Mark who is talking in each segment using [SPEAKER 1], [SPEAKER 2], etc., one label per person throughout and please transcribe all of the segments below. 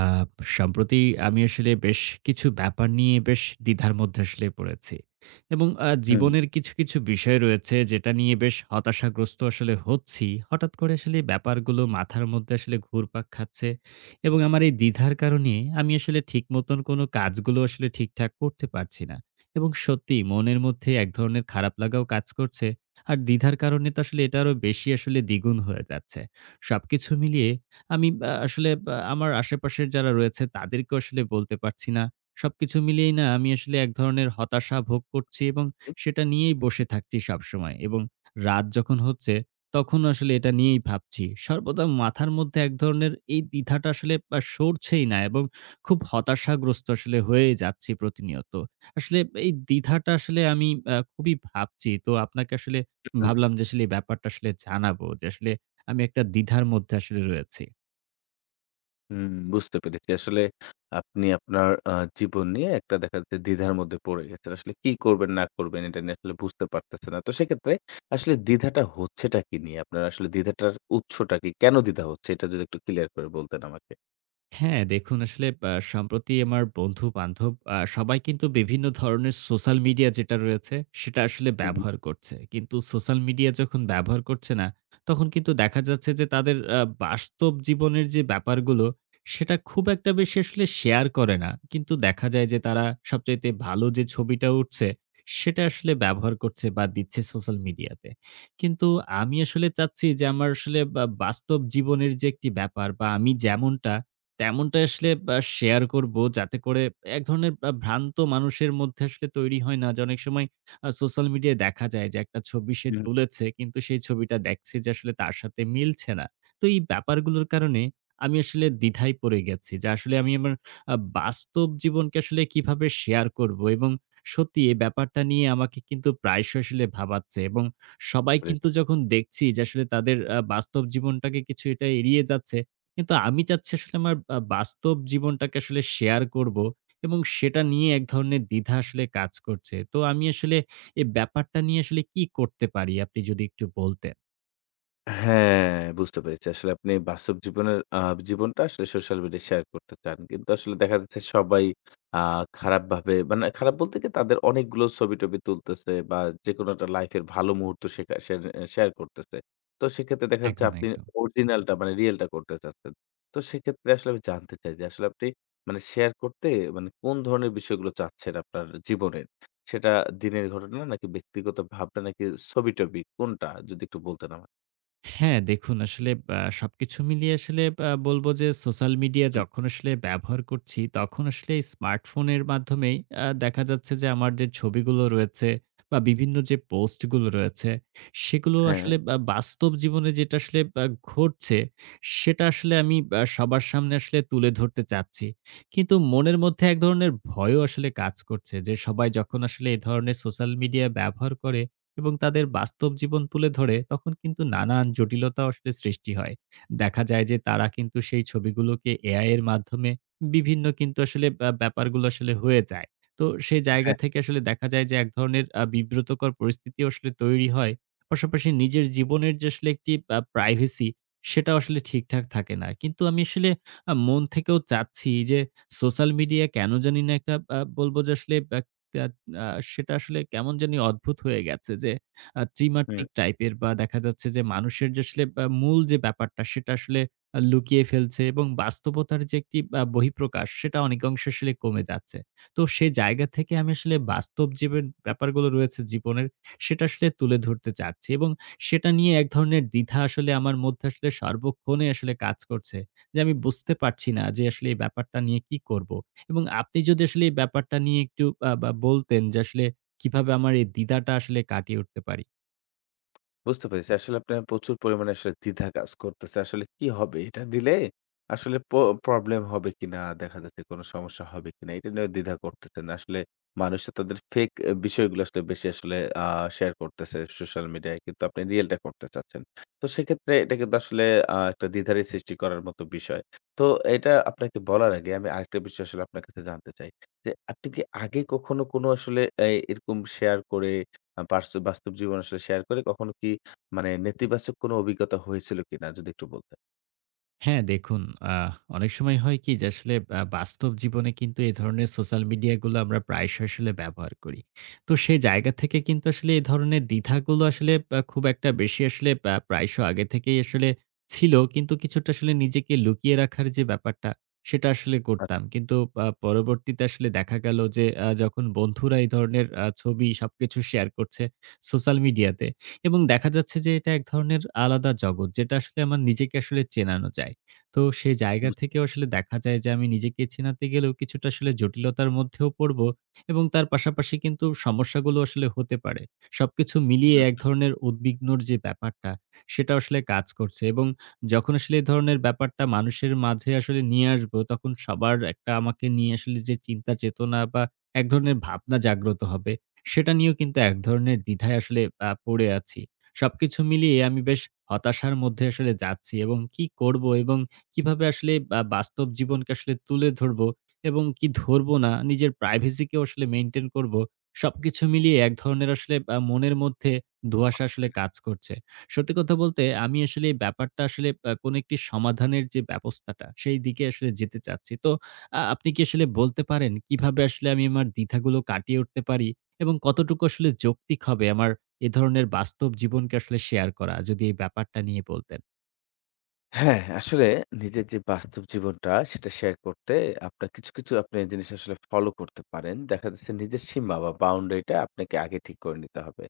[SPEAKER 1] আ সম্প্রতি আমি আসলে বেশ কিছু ব্যাপার নিয়ে বেশ দ্বিধার মধ্যে আসলে পড়েছি। এবং
[SPEAKER 2] হুম,
[SPEAKER 1] জীবনের কিছু, কিছু বিষয় রয়েছে যেটা নিয়ে বেশ হতাশাগ্রস্ত আসলে হচ্ছি। হঠাৎ করে আসলে ব্যাপারগুলো মাথার মধ্যে আসলে ঘুরপাক খাচ্ছে। এবং আমার এই দ্বিধার কারণে আমি আসলে ঠিক মতন কোনো কাজগুলো আসলে ঠিকঠাক করতে পারছি না। এবং সত্যিই মনের মধ্যে এক ধরনের খারাপ লাগাও কাজ করছে। আর দ্বিধার কারণে তো আসলে এটা আরো বেশি আসলে দ্বিগুণ হয়ে যাচ্ছে। সবকিছু মিলিয়ে আমি আসলে আমার আশেপাশের যারা রয়েছে তাদেরকেও আসলে বলতে পারছি না। সবকিছু মিলিয়েই না আমি আসলে এক ধরনের হতাশা ভোগ করছি এবং সেটা নিয়েই বসে থাকছি সবসময় এবং রাত যখন হচ্ছে তখনও আসলে এটা নিয়েই ভাবছি। সর্বদা মাথার মধ্যে এক ধরনের এই দ্বিধাটা আসলে সরছেই না এবং খুব হতাশাগ্রস্ত আসলে হয়ে যাচ্ছি প্রতিনিয়ত। আসলে এই দ্বিধাটা আসলে আমি খুবই ভাবছি। তো আপনাকে আসলে ভাবলাম যে আসলে এই ব্যাপারটা আসলে জানাবো যে আসলে আমি একটা দ্বিধার মধ্যে আসলে রয়েছি।
[SPEAKER 2] হুম, বুঝতে পেরেছি। আসলে আপনি আপনার জীবন নিয়ে একটা দেখা যাচ্ছে দ্বিধার মধ্যে পড়ে গেছেন। আসলে কি করবেন না করবেন এটা নিয়ে আসলে বুঝতে পারতেছেন না। তো সেক্ষেত্রে আসলে দ্বিধাটা হচ্ছেটা কি নিয়ে? আপনার আসলে দ্বিধাটার উৎসটা কি? কেন দ্বিধা হচ্ছে? এটা যদি একটু ক্লিয়ার করে বলতেন আমাকে।
[SPEAKER 1] হ্যাঁ, দেখুন আসলে সম্প্রতি আমার বন্ধু-বান্ধব সবাই কিন্তু বিভিন্ন ধরনের সোশ্যাল মিডিয়া যেটা রয়েছে, সেটা আসলে
[SPEAKER 2] হুম, হুম,
[SPEAKER 1] ব্যবহার করছে। কিন্তু সোশ্যাল মিডিয়া যখন ব্যবহার করছে না, তখন কিন্তু দেখা যাচ্ছে যে তাদের বাস্তব জীবনের যে ব্যাপারগুলো, সেটা খুব একটা বেশি আসলে শেয়ার করে না। কিন্তু দেখা যায় যে তারা সবচাইতে ভালো যে ছবিটা উঠছে, সেটা আসলে ব্যবহার করছে বা দিচ্ছে সোশ্যাল মিডিয়াতে। কিন্তু আমি আসলে চাচ্ছি যে আমার আসলে বা বাস্তব জীবনের যে একটি ব্যাপার বা আমি যেমনটা তেমনটা আসলে শেয়ার করব যাতে করে এক ধরনের ভ্রান্ত মানুষের মধ্যে আসলে তৈরি হয় না যে অনেক সময় সোশ্যাল মিডিয়ায় দেখা যায় যে একটা ছবি সে
[SPEAKER 2] হুম,
[SPEAKER 1] তুলেছে কিন্তু সেই ছবিটা দেখছে যে আসলে তার সাথে মিলছে না। তো এই ব্যাপারগুলোর কারণে আমি আসলে দ্বিধায় পড়ে গেছি যে আসলে আমি আমার বাস্তব জীবনকে আসলে কিভাবে শেয়ার করব এবং সত্যি এই ব্যাপারটা নিয়ে আমাকে কিন্তু প্রায়শই আসলে ভাবাচ্ছে এবং
[SPEAKER 2] বুঝতে
[SPEAKER 1] সবাই
[SPEAKER 2] পেরেছি।
[SPEAKER 1] কিন্তু যখন দেখছি যে আসলে তাদের বাস্তব জীবনটাকে কিছুটা এড়িয়ে যাচ্ছে কিন্তু আমি চাচ্ছি আসলে আমার বাস্তব জীবনটাকে আসলে শেয়ার করব এবং সেটা নিয়ে এক ধরনের দ্বিধা আসলে কাজ করছে। তো আমি আসলে এই ব্যাপারটা নিয়ে আসলে কি করতে পারি? আপনি যদি একটু বলতেন।
[SPEAKER 2] হ্যাঁ, বুঝতে পেরেছি। আসলে আপনি বাস্তব জীবনের জীবনটা আসলে সোশ্যাল মিডিয়ায় শেয়ার করতে চান। কিন্তু আসলে দেখা যাচ্ছে সবাই আ খারাপভাবে মানে খারাপ বলতে কি তাদের অনেকগুলো ছবি-টবি তুলতেছে বা যেকোনো একটা লাইফের ভালো মুহূর্ত শেখা শের শেয়ার করতেছে। তো সেক্ষেত্রে দেখা যাচ্ছে
[SPEAKER 1] একদম,
[SPEAKER 2] আপনি
[SPEAKER 1] একদম।
[SPEAKER 2] অরিজিনালটা মানে রিয়ালটা করতে চাচ্ছেন। তো সেক্ষেত্রে আসলে আমি জানতে চাই যে আসলে আপনি মানে শেয়ার করতে মানে কোন ধরনের বিষয়গুলো চাচ্ছেন আপনার জীবনের? সেটা দিনের ঘটনা নাকি ব্যক্তিগত ভাবনা নাকি ছবি-টবি কোনটা? যদি একটু বলতেন আমায়।
[SPEAKER 1] হ্যাঁ, দেখুন আসলে সবকিছু মিলিয়ে আসলে বলব যে সোশ্যাল মিডিয়া যখন আসলে ব্যবহার করছি, তখন আসলে স্মার্টফোনের মাধ্যমেই দেখা যাচ্ছে যে আমার যে ছবিগুলো রয়েছে বা বিভিন্ন যে পোস্টগুলো রয়েছে, সেগুলো
[SPEAKER 2] হ্যাঁ,
[SPEAKER 1] আসলে বা বাস্তব জীবনে যেটা আসলে ঘটছে, সেটা আসলে আমি সবার সামনে আসলে তুলে ধরতে চাচ্ছি। কিন্তু মনের মধ্যে এক ধরনের ভয়ও আসলে কাজ করছে যে সবাই যখন আসলে এ ধরনের সোশ্যাল মিডিয়া ব্যবহার করে এবং তাদের বাস্তব জীবন তুলে ধরে তখন কিন্তু নানান জটিলতা আসলে সৃষ্টি হয়। দেখা যায় যে তারা কিন্তু সেই ছবিগুলোকে এআই এর মাধ্যমে বিভিন্ন কিন্তু আসলে ব্যাপারগুলো আসলে হয়ে যায়। তো সেই জায়গা
[SPEAKER 2] হ্যাঁ,
[SPEAKER 1] থেকে আসলে দেখা যায় যে এক ধরনের বিব্রতকর পরিস্থিতি আসলে তৈরি হয়। পাশাপাশি নিজের জীবনের যে আসলে একটি প্রাইভেসি সেটাও আসলে ঠিকঠাক থাকে না। কিন্তু আমি আসলে মন থেকেও চাচ্ছি যে সোশ্যাল মিডিয়া কেন জানি না একটা বলব যে আসলে ব্যা আ সেটা আসলে কেমন জানি অদ্ভুত হয়ে গেছে যে
[SPEAKER 2] হু।
[SPEAKER 1] ত্রিমাত্রিক টাইপের বা দেখা যাচ্ছে যে মানুষের যে আসলে মূল যে ব্যাপারটা সেটা আসলে লুকিয়ে ফেলছে এবং বাস্তবতার যে একটি বহিঃপ্রকাশ সেটা অনেকাংশে আসলে কমে যাচ্ছে। তো সেই জায়গা থেকে আমি আসলে বাস্তব জীবের ব্যাপারগুলো রয়েছে জীবনের সেটা আসলে তুলে ধরতে চাচ্ছি এবং সেটা নিয়ে এক ধরনের দ্বিধা আসলে আমার মধ্যে আসলে সর্বক্ষণে আসলে কাজ করছে। যে আমি বুঝতে পারছি না যে আসলে এই ব্যাপারটা নিয়ে কি করব? এবং আপনি যদি আসলে এই ব্যাপারটা নিয়ে একটু বা বলতেন যে আসলে কিভাবে আমার এই দ্বিধাটা আসলে কাটিয়ে উঠতে পারি?
[SPEAKER 2] বুঝতে পেরেছি। আসলে আপনার প্রচুর পরিমাণে আসলে দ্বিধা কাজ করতেছে। আসলে কি হবে? এটা দিলে আসলে প্রবলেম হবে কিনা? দেখা যাচ্ছে কোনো সমস্যা হবে কিনা? এটা নিয়েও দ্বিধা করতেছেন। আসলে মানুষ তো তাদের ফেক এ বিষয়গুলো আসলে বেশি আসলে আ শেয়ার করতেছে সোশ্যাল মিডিয়ায়। কিন্তু আপনি রিয়েলটা করতে চাচ্ছেন। তো সেক্ষেত্রে এটা কিন্তু আসলে একটা দ্বিধারই সৃষ্টি করার মতো বিষয়। তো এটা আপনাকে বলার আগে আমি আরেকটা বিষয় আসলে আপনার কাছে জানতে চাই। যে আপনি কি আগে কখনো কোনো আসলে এরকম শেয়ার করে বাস্তব জীবন আসলে শেয়ার করে কখনো কি মানে নেতিবাচক কোনো অভিজ্ঞতা হয়েছিল কিনা যদি একটু বলতেন?
[SPEAKER 1] হ্যাঁ, দেখুন আ অনেক সময় হয় কি যে আসলে বাস্তব জীবনে কিন্তু এ ধরনের সোশ্যাল মিডিয়াগুলো আমরা প্রায়শই আসলে ব্যবহার করি। তো সেই জায়গা থেকে কিন্তু আসলে এ ধরনের দ্বিধাগুলো আসলে খুব একটা বেশি আসলে প্রায়শই আগে থেকেই আসলে ছিল। কিন্তু কিছুটা আসলে নিজেকে লুকিয়ে রাখার যে ব্যাপারটা, সেটা আসলে
[SPEAKER 2] আচ্ছা
[SPEAKER 1] করতাম। কিন্তু পরবর্তীতে আসলে দেখা গেল যে যখন বন্ধুরা এই ধরনের ছবি সবকিছু শেয়ার করছে সোশ্যাল মিডিয়াতে এবং দেখা যাচ্ছে যে এটা এক ধরনের আলাদা জগৎ যেটা আসলে আমার নিজেকে আসলে চেনানো যায়। তো সে জায়গা
[SPEAKER 2] বুঝ
[SPEAKER 1] থেকেও আসলে দেখা যায় যে আমি নিজেকে চেনাতে গেলেও কিছুটা আসলে জটিলতার মধ্যেও পড়বো এবং তার পাশাপাশি কিন্তু সমস্যাগুলো আসলে হতে পারে। সবকিছু মিলিয়ে এক ধরনের উদ্বিগ্নর যে ব্যাপারটা, সেটা আসলে কাজ করছে এবং যখন আসলে এই ধরনের ব্যাপারটা মানুষের মাঝে আসলে নিয়ে আসবো, তখন সবার একটা আমাকে নিয়ে আসলে যে চিন্তা চেতনা বা এক ধরনের ভাবনা জাগ্রত হবে, সেটা নিয়েও কিন্তু এক ধরনের দ্বিধায় আসলে পড়ে আছি। সবকিছু মিলিয়ে আমি বেশ হতাশার মধ্যে আসলে যাচ্ছি এবং কি করব এবং কিভাবে আসলে বাস্তব জীবনকে আসলে তুলে ধরবো এবং কি ধরবো না, নিজের প্রাইভেসি কেও আসলে মেইনটেইন করবো। সবকিছু মিলিয়ে এক ধরনের আসলে মনের মধ্যে ধোঁয়াশা আসলে কাজ করছে। সত্যি কথা বলতে আমি আসলে এই ব্যাপারটা আসলে কোনো একটি সমাধানের যে ব্যবস্থাটা, সেই দিকে আসলে যেতে চাচ্ছি। তো আপনি কি আসলে বলতে পারেন কিভাবে আসলে আমি আমার দ্বিধাগুলো কাটিয়ে উঠতে পারি এবং কতটুকু আসলে যৌক্তিক হবে আমার এ ধরনের বাস্তব জীবনকে আসলে শেয়ার করা? যদি এই ব্যাপারটা নিয়ে বলতেন।
[SPEAKER 2] হ্যাঁ, আসলে নিজের যে বাস্তব জীবনটা সেটা শেয়ার করতে আপনার কিছু, কিছু আপনি জিনিস আসলে ফলো করতে পারেন। দেখা যাচ্ছে নিজের সীমা বা বাউন্ডারিটা আপনাকে আগে ঠিক করে নিতে হবে।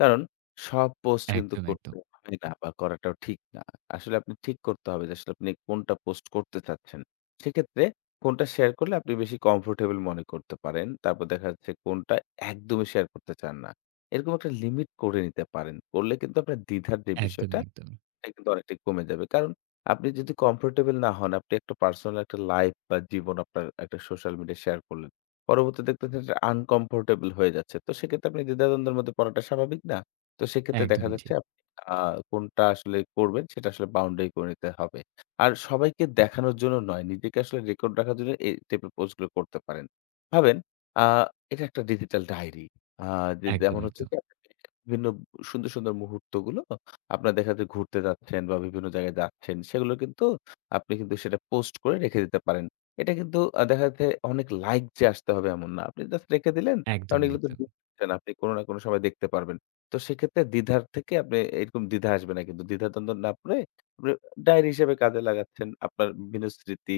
[SPEAKER 2] কারণ সব পোস্ট কিন্তু
[SPEAKER 1] একদম,
[SPEAKER 2] করতে
[SPEAKER 1] একদম।
[SPEAKER 2] হয় না বা করাটাও ঠিক না। আসলে আপনি ঠিক করতে হবে যে আসলে আপনি কোনটা পোস্ট করতে চাচ্ছেন। সেক্ষেত্রে কোনটা শেয়ার করলে আপনি বেশি কমফোর্টেবল মনে করতে পারেন। তারপর দেখা যাচ্ছে কোনটা একদমই শেয়ার করতে চান না। এরকম একটা লিমিট করে নিতে পারেন। করলে কিন্তু আপনার দ্বিধার যে বিষয়টা
[SPEAKER 1] একদমই, একদমই।
[SPEAKER 2] এটা কিন্তু অনেকটাই কমে যাবে। কারণ আপনি যদি কমফোর্টেবল না হন, আপনি একটা পার্সোনাল একটা লাইফ বা জীবন আপনার একটা সোশ্যাল মিডিয়ায় শেয়ার করলেন। পরবর্তীতে দেখতেছেন যে আনকমফোর্টেবল হয়ে যাচ্ছে। তো সেক্ষেত্রে আপনি দ্বিধাদ্বন্দ্বের মধ্যে পড়াটা স্বাভাবিক না। তো সেক্ষেত্রে দেখা
[SPEAKER 1] একদমই
[SPEAKER 2] যাচ্ছে
[SPEAKER 1] ঠিক।
[SPEAKER 2] আপনি আ কোনটা আসলে করবেন সেটা আসলে বাউন্ডারি করে নিতে হবে। আর সবাইকে দেখানোর জন্য নয়, নিজেকে আসলে রেকর্ড রাখার জন্য এই টাইপের পোস্ট গুলো করতে পারেন। ভাবেন আ এটা একটা ডিজিটাল ডায়েরি। আ যে
[SPEAKER 1] একদম,
[SPEAKER 2] যেমন হচ্ছে
[SPEAKER 1] একদম।
[SPEAKER 2] কি আপনি বিভিন্ন সুন্দর, সুন্দর মুহূর্তগুলো আপনার দেখা যায় ঘুরতে যাচ্ছেন বা বিভিন্ন জায়গায় যাচ্ছেন, সেগুলো কিন্তু আপনি কিন্তু সেটা পোস্ট করে রেখে দিতে পারেন। এটা কিন্তু দেখা যাচ্ছে অনেক লাইক যে আসতে হবে এমন না। আপনি জাস্ট রেখে দিলেন। কারণ
[SPEAKER 1] একদমই,
[SPEAKER 2] এগুলো তো
[SPEAKER 1] একদম।
[SPEAKER 2] দেখছেন, আপনি কোনো না কোনো সময় দেখতে পারবেন। তো সেক্ষেত্রে দ্বিধার থেকে আপনি এরকম দ্বিধা আসবে না কিন্তু। দ্বিধাদ্বন্দ্ব না পড়ে আপনি ডায়েরি হিসেবে কাজে লাগাচ্ছেন। আপনার বিভিন্ন স্মৃতি,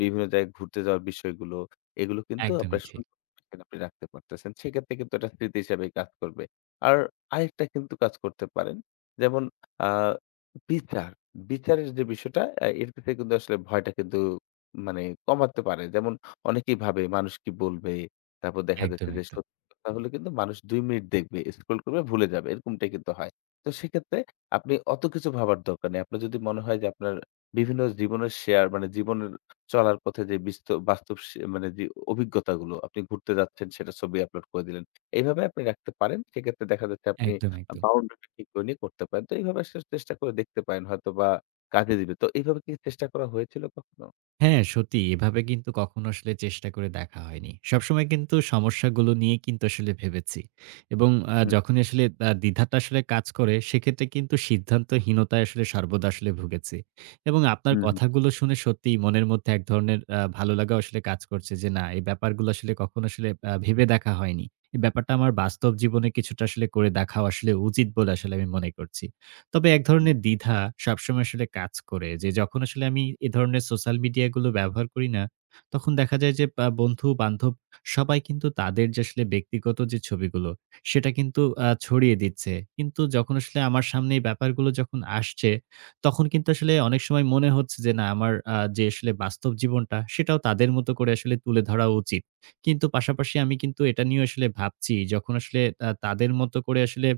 [SPEAKER 2] বিভিন্ন জায়গায় ঘুরতে যাওয়ার বিষয়গুলো, এগুলো কিন্তু
[SPEAKER 1] একদমই
[SPEAKER 2] আপনার
[SPEAKER 1] ঠিক।
[SPEAKER 2] সুন্দর করে আপনি রাখতে পারতেছেন। সেক্ষেত্রে কিন্তু এটা স্মৃতি হিসেবে কাজ করবে। আর আরেকটা কিন্তু কাজ করতে পারেন। যেমন আ বিচার, বিচারের যে বিষয়টা এর থেকে কিন্তু আসলে ভয়টা কিন্তু মানে কমাতে পারে। যেমন অনেকেই ভাবে মানুষ কি বলবে? তারপর দেখা
[SPEAKER 1] একদম,
[SPEAKER 2] যাচ্ছে যে
[SPEAKER 1] একদম।
[SPEAKER 2] সত্যি কথা হলে কিন্তু মানুষ ২ মিনিট দেখবে, স্ক্রল করবে ভুলে যাবে। এরকমটাই কিন্তু হয়। তো সেক্ষেত্রে আপনি অত কিছু ভাবার দরকার নেই। আপনার যদি মনে হয় যে আপনার বিভিন্ন জীবনের শেয়ার মানে জীবনের চলার পথে যে বাস্তব সে মানে যে অভিজ্ঞতাগুলো আপনি ঘুরতে যাচ্ছেন সেটা ছবি আপলোড করে দিলেন। এভাবে আপনি রাখতে পারেন। সেক্ষেত্রে দেখা যাচ্ছে আপনি
[SPEAKER 1] একদম, একদম।
[SPEAKER 2] বাউন্ডারিটা ঠিক করে নিয়ে করতে পারেন। তো এইভাবে আসলে চেষ্টা করে দেখতে পারেন হয়তোবা কাজে দিবে। তো এইভাবে কি চেষ্টা করা হয়েছিল কখনো?
[SPEAKER 1] হ্যাঁ, সত্যি এভাবে কিন্তু কখনো আসলে চেষ্টা করে দেখা হয়নি। সবসময় কিন্তু সমস্যাগুলো নিয়ে কিন্তু আসলে ভেবেছি। এবং
[SPEAKER 2] হুম,
[SPEAKER 1] যখনই আসলে দ্বিধাটা আসলে কাজ করে সেক্ষেত্রে কিন্তু সিদ্ধান্তহীনতায় আসলে সর্বদা আসলে ভুগেছি। এবং আপনার
[SPEAKER 2] হুম,
[SPEAKER 1] কথাগুলো শুনে সত্যিই মনের মধ্যে এক ধরনের ভালো লাগা আসলে কাজ করছে যে না এই ব্যাপারগুলো আসলে কখনো আসলে ভেবে দেখা হয়নি। এই ব্যাপারটা আমার বাস্তব জীবনে কিছুটা আসলে করে দেখাও আসলে উচিত বলে আসলে আমি মনে করছি। তবে এক
[SPEAKER 2] হুম।
[SPEAKER 1] ধরনের দ্বিধা সবসময় আসলে কাজ করে যে যখন আসলে আমি এ ধরনের সোশ্যাল মিডিয়াগুলো ব্যবহার করি না, তখন দেখা যায় যে বন্ধু-বান্ধব সবাই কিন্তু তাদের যে আসলে ব্যক্তিগত যে ছবিগুলো, সেটা কিন্তু ছড়িয়ে দিচ্ছে। কিন্তু যখন আসলে আমার সামনে এই ব্যাপারগুলো যখন আসছে, তখন কিন্তু আসলে অনেক সময় মনে হচ্ছে যে না আমার যে আসলে বাস্তব জীবনটা, সেটাও তাদের মতো করে আসলে তুলে ধরা উচিত। কিন্তু পাশাপাশি আমি কিন্তু এটা নিয়েও আসলে ভাবছি যখন আসলে তাদের মতো করে আসলে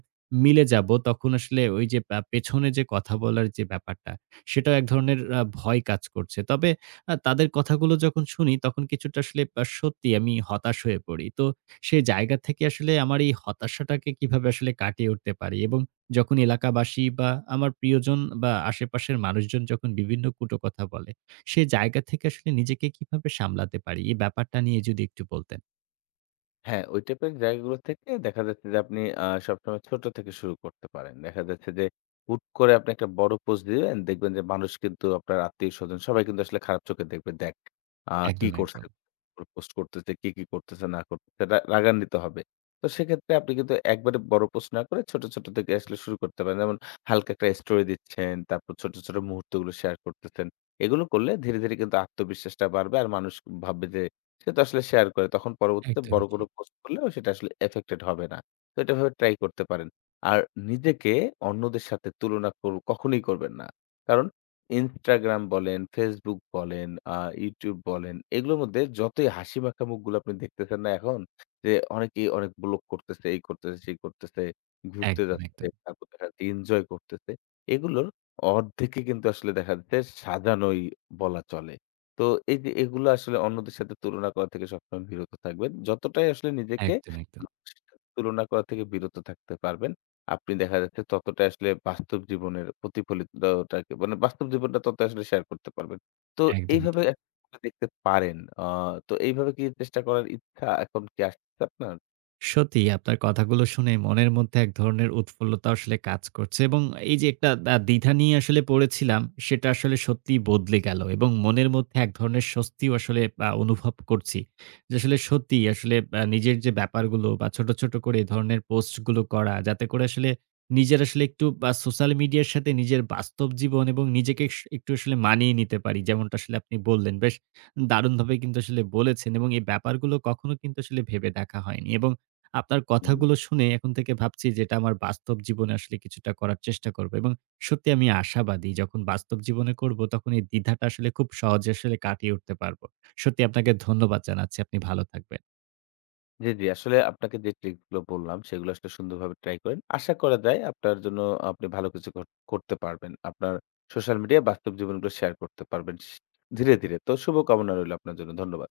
[SPEAKER 1] মিলে যাব, তখন আসলে ওই যে পেছনে যে কথা বলার যে ব্যাপারটা, সেটাও এক ধরনের ভয় কাজ করছে। তবে তাদের কথাগুলো যখন শুনি, তখন কিছুটা আসলে সত্যিই আমি হতাশ হয়ে পড়ি। তো সে জায়গা থেকে আসলে আমার এই হতাশাটাকে কিভাবে আসলে কাটিয়ে উঠতে পারি? এবং যখন এলাকাবাসী বা আমার প্রিয়জন বা আশেপাশের মানুষজন যখন বিভিন্ন কটু কথা বলে, সে জায়গা থেকে আসলে নিজেকে কিভাবে সামলাতে পারি? এই ব্যাপারটা নিয়ে যদি একটু বলতেন।
[SPEAKER 2] হ্যাঁ, ওই টাইপের জায়গাগুলো থেকে দেখা যাচ্ছে যে আপনি সবসময় ছোট থেকে শুরু করতে পারেন। দেখা যাচ্ছে যে হুট করে আপনি একটা বড় পোস্ট দিলেন, দেখবেন যে মানুষ কিন্তু আপনার আত্মীয়স্বজন সবাই কিন্তু আসলে খারাপ চোখে দেখবে। আ কি
[SPEAKER 1] একদম,
[SPEAKER 2] করছে,
[SPEAKER 1] একদম।
[SPEAKER 2] পোস্ট করতেছে, কি, কি করতেছে না করতেছে রাগান্বিত হবে। তো সেক্ষেত্রে আপনি কিন্তু একবারে বড় পোস্ট না করে ছোট, ছোট থেকে আসলে শুরু করতে পারেন। যেমন হালকা একটা স্টোরি দিচ্ছেন, তারপর ছোট, ছোট মুহূর্তগুলো শেয়ার করতেছেন। এগুলো করলে ধীরে, ধীরে কিন্তু আত্মবিশ্বাসটা বাড়বে। আর মানুষ ভাববে যে সে তো আসলে শেয়ার করে। তখন পরবর্তীতে বড়
[SPEAKER 1] একদমই
[SPEAKER 2] কোনো
[SPEAKER 1] ঠিক।
[SPEAKER 2] পোস্ট করলেও সেটা আসলে এফেক্টেড হবে না। তো এটা এভাবে ট্রাই করতে পারেন। আর নিজেকে অন্যদের সাথে তুলনা কর কখনোই করবেন না। কারণ Instagram বলেন, Facebook বলেন, আ YouTube বলেন, এগুলোর মধ্যে যতই হাসিমাখা মুখগুলো আপনি দেখতেছেন না এখন? যে অনেকেই অনেক ব্লগ করতেছে, এই করতেছে, সেই করতেছে, ঘুরতে
[SPEAKER 1] একদম,
[SPEAKER 2] যাচ্ছে,
[SPEAKER 1] একদম।
[SPEAKER 2] তারপর দেখা যাচ্ছে এনজয় করতেছে। এগুলোর অর্ধেকই কিন্তু আসলে দেখা যাচ্ছে সাজানোই বলা চলে। তো এই যে এগুলো আসলে অন্যদের সাথে তুলনা করা থেকে সবসময় বিরত থাকবেন। যতটাই আসলে নিজেকে
[SPEAKER 1] একদম, একদম।
[SPEAKER 2] মানুষের সাথে তুলনা করা থেকে বিরত থাকতে পারবেন। আপনি দেখা যাচ্ছে ততটাই আসলে বাস্তব জীবনের প্রতিফলিতটাকে মানে বাস্তব জীবনটা তত আসলে শেয়ার করতে পারবেন। তো
[SPEAKER 1] একদমই
[SPEAKER 2] এইভাবে
[SPEAKER 1] ঠিক।
[SPEAKER 2] একটা দেখতে পারেন। তো এইভাবে কি চেষ্টা করার ইচ্ছা এখন কি আসতেছে আপনার?
[SPEAKER 1] সত্যিই আপনার কথাগুলো শুনে মনের মধ্যে এক ধরনের উৎফুল্লতা আসলে কাজ করছে এবং এই যে একটা দ্বিধা নিয়ে আসলে পড়েছিলাম, সেটা আসলে সত্যিই বদলে গেল এবং মনের মধ্যে এক ধরনের স্বস্তিও আসলে অনুভব করছি। যে আসলে সত্যিই আসলে নিজের যে ব্যাপারগুলো বা ছোট, ছোট করে এ ধরনের পোস্টগুলো করা, যাতে করে আসলে নিজের আসলে একটু সোশ্যাল মিডিয়ার সাথে নিজের বাস্তব জীবন এবং নিজেকে একটু আসলে মানিয়ে নিতে পারি। যেমনটা আসলে আপনি বললেন, বেশ দারুণভাবে কিন্তু আসলে বলেছেন এবং এই ব্যাপারগুলো কখনো কিন্তু আসলে ভেবে দেখা হয়নি এবং আপনার
[SPEAKER 2] হু।
[SPEAKER 1] কথাগুলো শুনে এখন থেকে ভাবছি যে এটা আমার বাস্তব জীবনে আসলে কিছুটা করার চেষ্টা করব এবং সত্যি আমি আশাবাদী যখন বাস্তব জীবনে করব তখন এই দ্বিধাটা আসলে খুব সহজে আসলে কাটিয়ে উঠতে পারবো। সত্যি আপনাকে ধন্যবাদ জানাচ্ছি। আপনি ভালো থাকবেন।
[SPEAKER 2] জি, জি। আসলে আপনাকে যে ট্রিক গুলো বললাম সেগুলো আসলে সুন্দরভাবে ট্রাই করেন। আশা করা যায় আপনার জন্য আপনি ভালো কিছু করতে পারবেন। আপনার সোশ্যাল মিডিয়ায় বাস্তব জীবনগুলো শেয়ার করতে পারবেন ধীরে, ধীরে। তো শুভকামনা রইল আপনার জন্য। ধন্যবাদ।